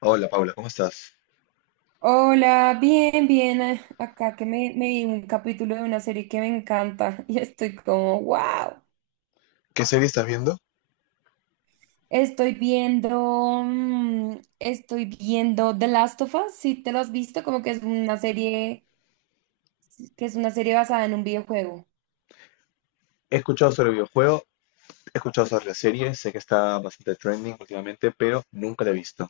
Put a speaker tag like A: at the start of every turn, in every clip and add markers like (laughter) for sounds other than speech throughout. A: Hola Paula, ¿cómo estás?
B: Hola, bien, bien. Acá que me vi un capítulo de una serie que me encanta (laughs) y estoy como, wow.
A: ¿Qué serie estás viendo?
B: Estoy viendo, estoy viendo The Last of Us, si te lo has visto, como que es una serie, que es una serie basada en un videojuego.
A: He escuchado sobre el videojuego, he escuchado sobre la serie, sé que está bastante trending últimamente, pero nunca la he visto.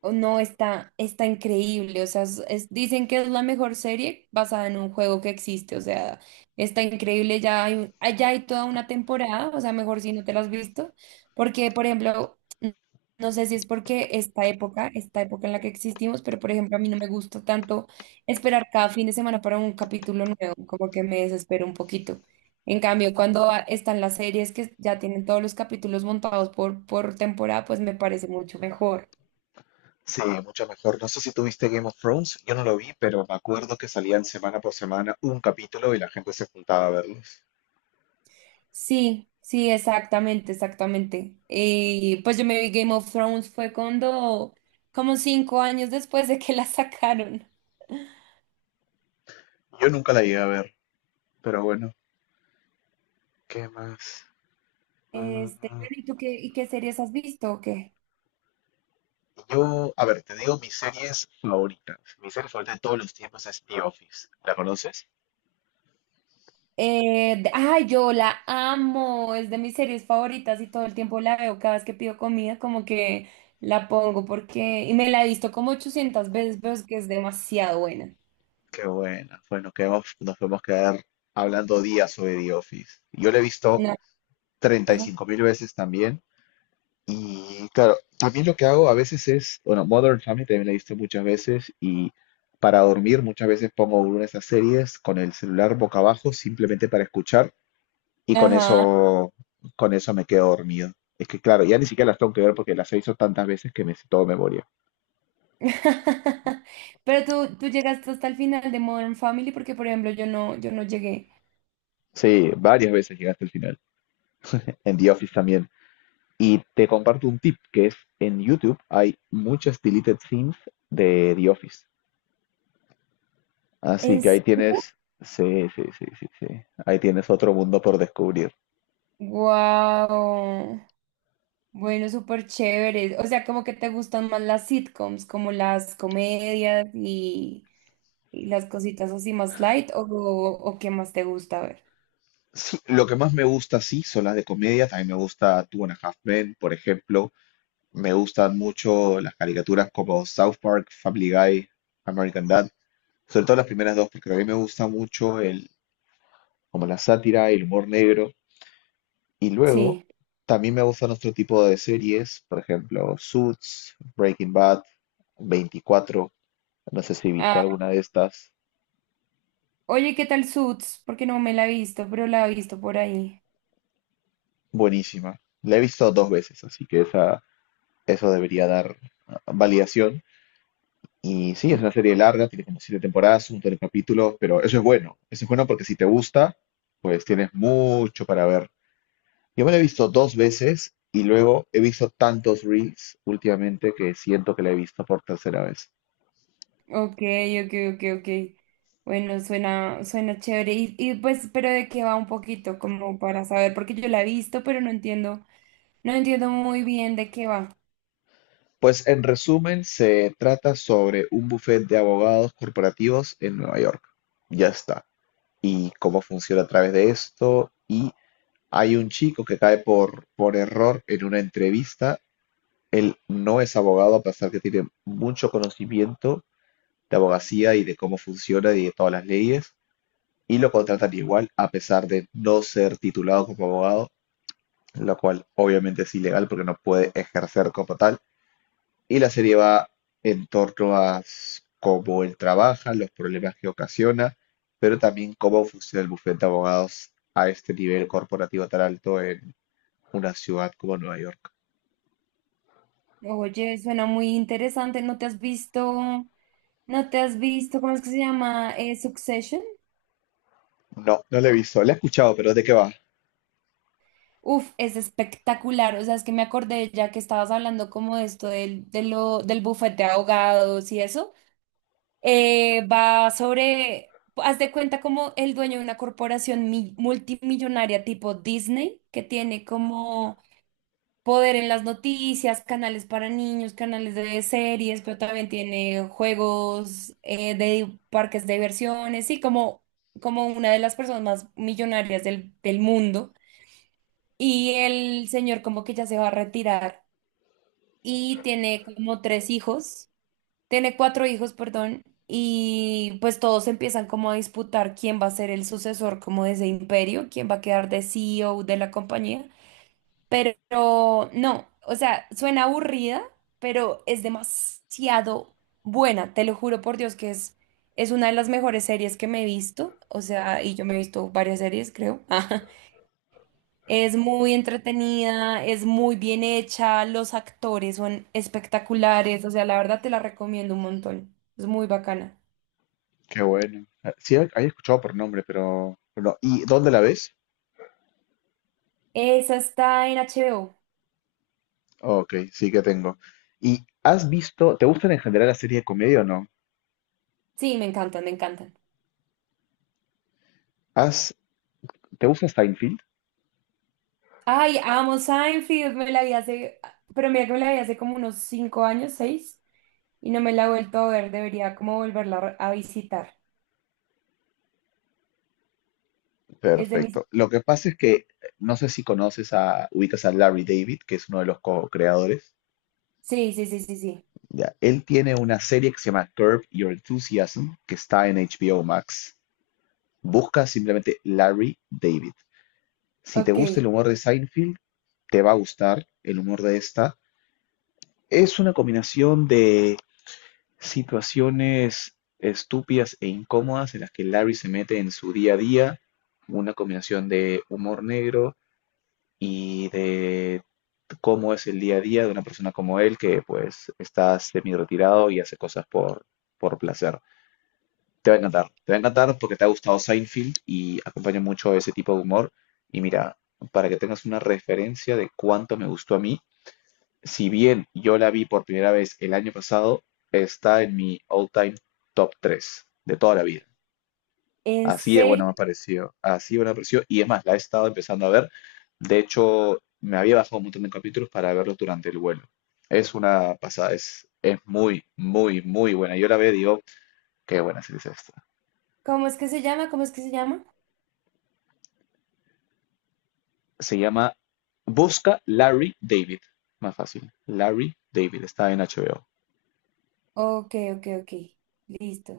B: Oh, no, está increíble. O sea, dicen que es la mejor serie basada en un juego que existe. O sea, está increíble. Ya hay, ya hay toda una temporada. O sea, mejor si no te la has visto. Porque, por ejemplo, no sé si es porque esta época en la que existimos, pero por ejemplo, a mí no me gusta tanto esperar cada fin de semana para un capítulo nuevo. Como que me desespero un poquito. En cambio, cuando están las series que ya tienen todos los capítulos montados por temporada, pues me parece mucho mejor.
A: Sí, mucho mejor. No sé si tuviste Game of Thrones, yo no lo vi, pero me acuerdo que salían semana por semana un capítulo y la gente se juntaba a verlos.
B: Sí, sí, exactamente, exactamente. Y pues yo me vi Game of Thrones fue cuando, como 5 años después de que la sacaron.
A: Yo nunca la llegué a ver, pero bueno, ¿qué más? Mm,
B: Este, bueno, ¿y tú qué, y qué series has visto o qué?
A: yo, a ver, te digo mis series favoritas. Mi serie favorita de todos los tiempos es The Office. ¿La conoces?
B: Yo la amo, es de mis series favoritas y todo el tiempo la veo, cada vez que pido comida como que la pongo porque, y me la he visto como 800 veces, pero es que es demasiado buena.
A: Qué bueno. Bueno, nos podemos quedar hablando días sobre The Office. Yo lo he visto
B: No,
A: 35
B: ajá,
A: mil veces también. Y claro, también lo que hago a veces es, bueno, Modern Family también la he visto muchas veces y para dormir muchas veces pongo una de esas series con el celular boca abajo simplemente para escuchar y con
B: ajá.
A: eso, con eso me quedo dormido. Es que claro, ya ni siquiera las tengo que ver porque las he visto tantas veces que me sé todo de memoria.
B: (laughs) Pero tú llegaste hasta el final de Modern Family porque, por ejemplo, yo no, yo no llegué.
A: Sí, varias veces llegaste al final. En The Office también. Y te comparto un tip, que es en YouTube hay muchas deleted scenes de The Office. Así
B: ¿En
A: que ahí
B: serio?
A: tienes, sí, sí, sí, sí, sí. Ahí tienes otro mundo por descubrir.
B: Wow. Bueno, súper chévere. O sea, como que te gustan más las sitcoms, como las comedias y las cositas así más light, o qué más te gusta ver.
A: Sí, lo que más me gusta, sí, son las de comedia. También me gusta Two and a Half Men, por ejemplo. Me gustan mucho las caricaturas como South Park, Family Guy, American Dad. Sobre todo las primeras dos, porque a mí me gusta mucho el, como la sátira, el humor negro. Y luego,
B: Sí.
A: también me gustan otro tipo de series, por ejemplo, Suits, Breaking Bad, 24. No sé si viste
B: Ah,
A: alguna de estas.
B: oye, ¿qué tal Suits? Porque no me la he visto, pero la he visto por ahí.
A: Buenísima. La he visto dos veces, así que esa, eso debería dar validación. Y sí, es una serie larga, tiene como siete temporadas, un montón de capítulos, pero eso es bueno. Eso es bueno porque si te gusta, pues tienes mucho para ver. Yo me la he visto dos veces y luego he visto tantos reels últimamente que siento que la he visto por tercera vez.
B: Ok, ok, ok, ok. Bueno, suena, suena chévere. Y pues, pero de qué va un poquito, como para saber, porque yo la he visto, pero no entiendo, no entiendo muy bien de qué va.
A: Pues en resumen, se trata sobre un bufete de abogados corporativos en Nueva York. Ya está. Y cómo funciona a través de esto. Y hay un chico que cae por error en una entrevista. Él no es abogado, a pesar que tiene mucho conocimiento de abogacía y de cómo funciona y de todas las leyes. Y lo contratan igual, a pesar de no ser titulado como abogado, lo cual obviamente es ilegal porque no puede ejercer como tal. Y la serie va en torno a cómo él trabaja, los problemas que ocasiona, pero también cómo funciona el bufete de abogados a este nivel corporativo tan alto en una ciudad como Nueva York.
B: Oye, suena muy interesante. ¿No te has visto, no te has visto, cómo es que se llama? Succession.
A: No, no la he visto. La he escuchado, pero ¿de qué va?
B: Uf, es espectacular. O sea, es que me acordé ya que estabas hablando como de esto del, de lo, del bufete de abogados y eso. Va sobre, haz de cuenta como el dueño de una corporación multimillonaria tipo Disney, que tiene como poder en las noticias, canales para niños, canales de series, pero también tiene juegos de parques de diversiones y como, como una de las personas más millonarias del, del mundo. Y el señor como que ya se va a retirar y tiene como tres hijos. Tiene cuatro hijos, perdón, y pues todos empiezan como a disputar quién va a ser el sucesor como de ese imperio, quién va a quedar de CEO de la compañía. Pero no, o sea, suena aburrida, pero es demasiado buena, te lo juro por Dios que es una de las mejores series que me he visto, o sea, y yo me he visto varias series, creo. (laughs) Es muy entretenida, es muy bien hecha, los actores son espectaculares, o sea, la verdad te la recomiendo un montón. Es muy bacana.
A: Qué bueno. Ah, sí, había escuchado por nombre, pero no. ¿Y dónde la ves?
B: Esa está en HBO.
A: Ok, sí que tengo. ¿Y has visto, te gustan en general las series de comedia o no?
B: Sí, me encantan, me encantan.
A: ¿Has, te gusta Seinfeld?
B: Ay, amo Seinfeld, me la vi hace, pero mira que me la vi hace como unos 5 años, seis, y no me la he vuelto a ver, debería como volverla a visitar. Es de mis...
A: Perfecto. Lo que pasa es que no sé si conoces a, ubicas a Larry David, que es uno de los co-creadores.
B: Sí, sí, sí, sí, sí.
A: Ya, él tiene una serie que se llama Curb Your Enthusiasm, que está en HBO Max. Busca simplemente Larry David. Si te gusta el
B: Ok.
A: humor de Seinfeld, te va a gustar el humor de esta. Es una combinación de situaciones estúpidas e incómodas en las que Larry se mete en su día a día, una combinación de humor negro y de cómo es el día a día de una persona como él que pues está semi retirado y hace cosas por placer. Te va a encantar, te va a encantar porque te ha gustado Seinfeld y acompaña mucho ese tipo de humor. Y mira, para que tengas una referencia de cuánto me gustó a mí, si bien yo la vi por primera vez el año pasado, está en mi all-time top 3 de toda la vida.
B: ¿En
A: Así de buena me ha
B: serio?
A: parecido, así de buena me pareció. Y es más, la he estado empezando a ver. De hecho, me había bajado un montón de capítulos para verlos durante el vuelo. Es una pasada, es muy, muy, muy buena. Yo la veo y digo, qué buena serie es esta.
B: ¿Cómo es que se llama? ¿Cómo es que se llama?
A: Se llama Busca Larry David. Más fácil. Larry David, está en HBO.
B: Ok, ok, ok. Listo.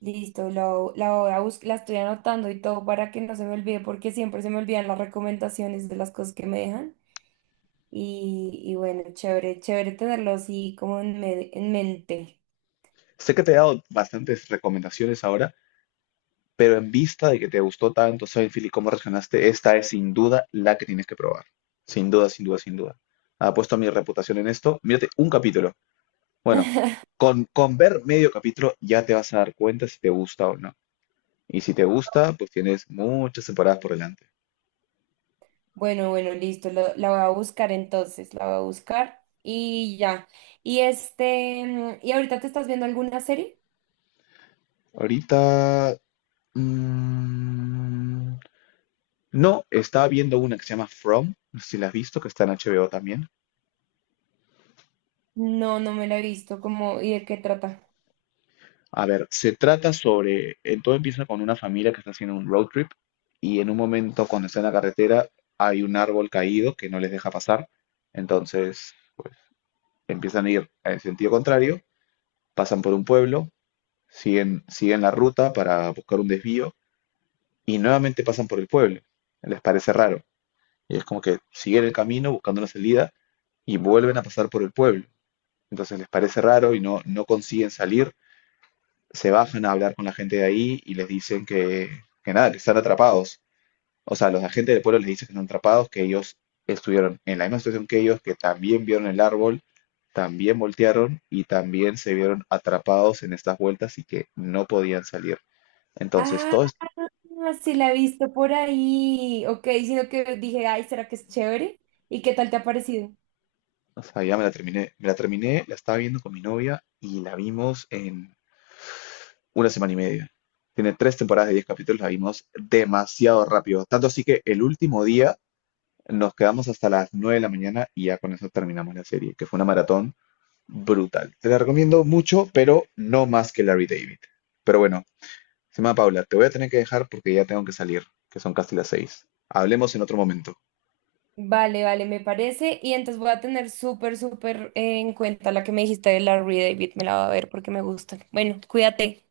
B: Listo, la voy a la estoy anotando y todo para que no se me olvide, porque siempre se me olvidan las recomendaciones de las cosas que me dejan. Y bueno, chévere, chévere tenerlo así como en, en mente.
A: Sé que te he dado bastantes recomendaciones ahora, vista de que te gustó tanto Seinfeld y cómo reaccionaste, esta es sin duda la que tienes que probar. Sin duda, sin duda, sin duda. Apuesto a mi reputación en esto. Mírate un capítulo. Bueno,
B: (laughs)
A: con ver medio capítulo ya te vas a dar cuenta si te gusta o no. Y si te gusta, pues tienes muchas temporadas por delante.
B: Bueno, bueno, listo, la voy a buscar entonces, la voy a buscar y ya. Y este, ¿y ahorita te estás viendo alguna serie?
A: Ahorita... mm, no, estaba viendo una que se llama From, no sé si la has visto, que está en HBO también.
B: No, no me la he visto, como, ¿y de qué trata?
A: A ver, se trata sobre, todo empieza con una familia que está haciendo un road trip y en un momento cuando está en la carretera hay un árbol caído que no les deja pasar, entonces pues empiezan a ir en sentido contrario, pasan por un pueblo, siguen la ruta para buscar un desvío y nuevamente pasan por el pueblo. Les parece raro y es como que siguen el camino buscando una salida y vuelven a pasar por el pueblo. Entonces les parece raro y no, no consiguen salir. Se bajan a hablar con la gente de ahí y les dicen que nada, que están atrapados. O sea, los agentes del pueblo les dicen que están atrapados, que ellos estuvieron en la misma situación que ellos, que también vieron el árbol, también voltearon y también se vieron atrapados en estas vueltas y que no podían salir. Entonces,
B: Ah,
A: todo
B: sí la he visto por ahí. Ok, sino que dije, ay, ¿será que es chévere? ¿Y qué tal te ha parecido?
A: o sea, ya me la terminé, la estaba viendo con mi novia y la vimos en una semana y media. Tiene tres temporadas de 10 capítulos, la vimos demasiado rápido. Tanto así que el último día nos quedamos hasta las 9 de la mañana y ya con eso terminamos la serie, que fue una maratón brutal. Te la recomiendo mucho, pero no más que Larry David. Pero bueno, Sima Paula, te voy a tener que dejar porque ya tengo que salir, que son casi las 6. Hablemos en otro momento.
B: Vale, vale, me parece. Y entonces voy a tener súper, súper en cuenta la que me dijiste de Larry David. Me la voy a ver porque me gusta. Bueno, cuídate.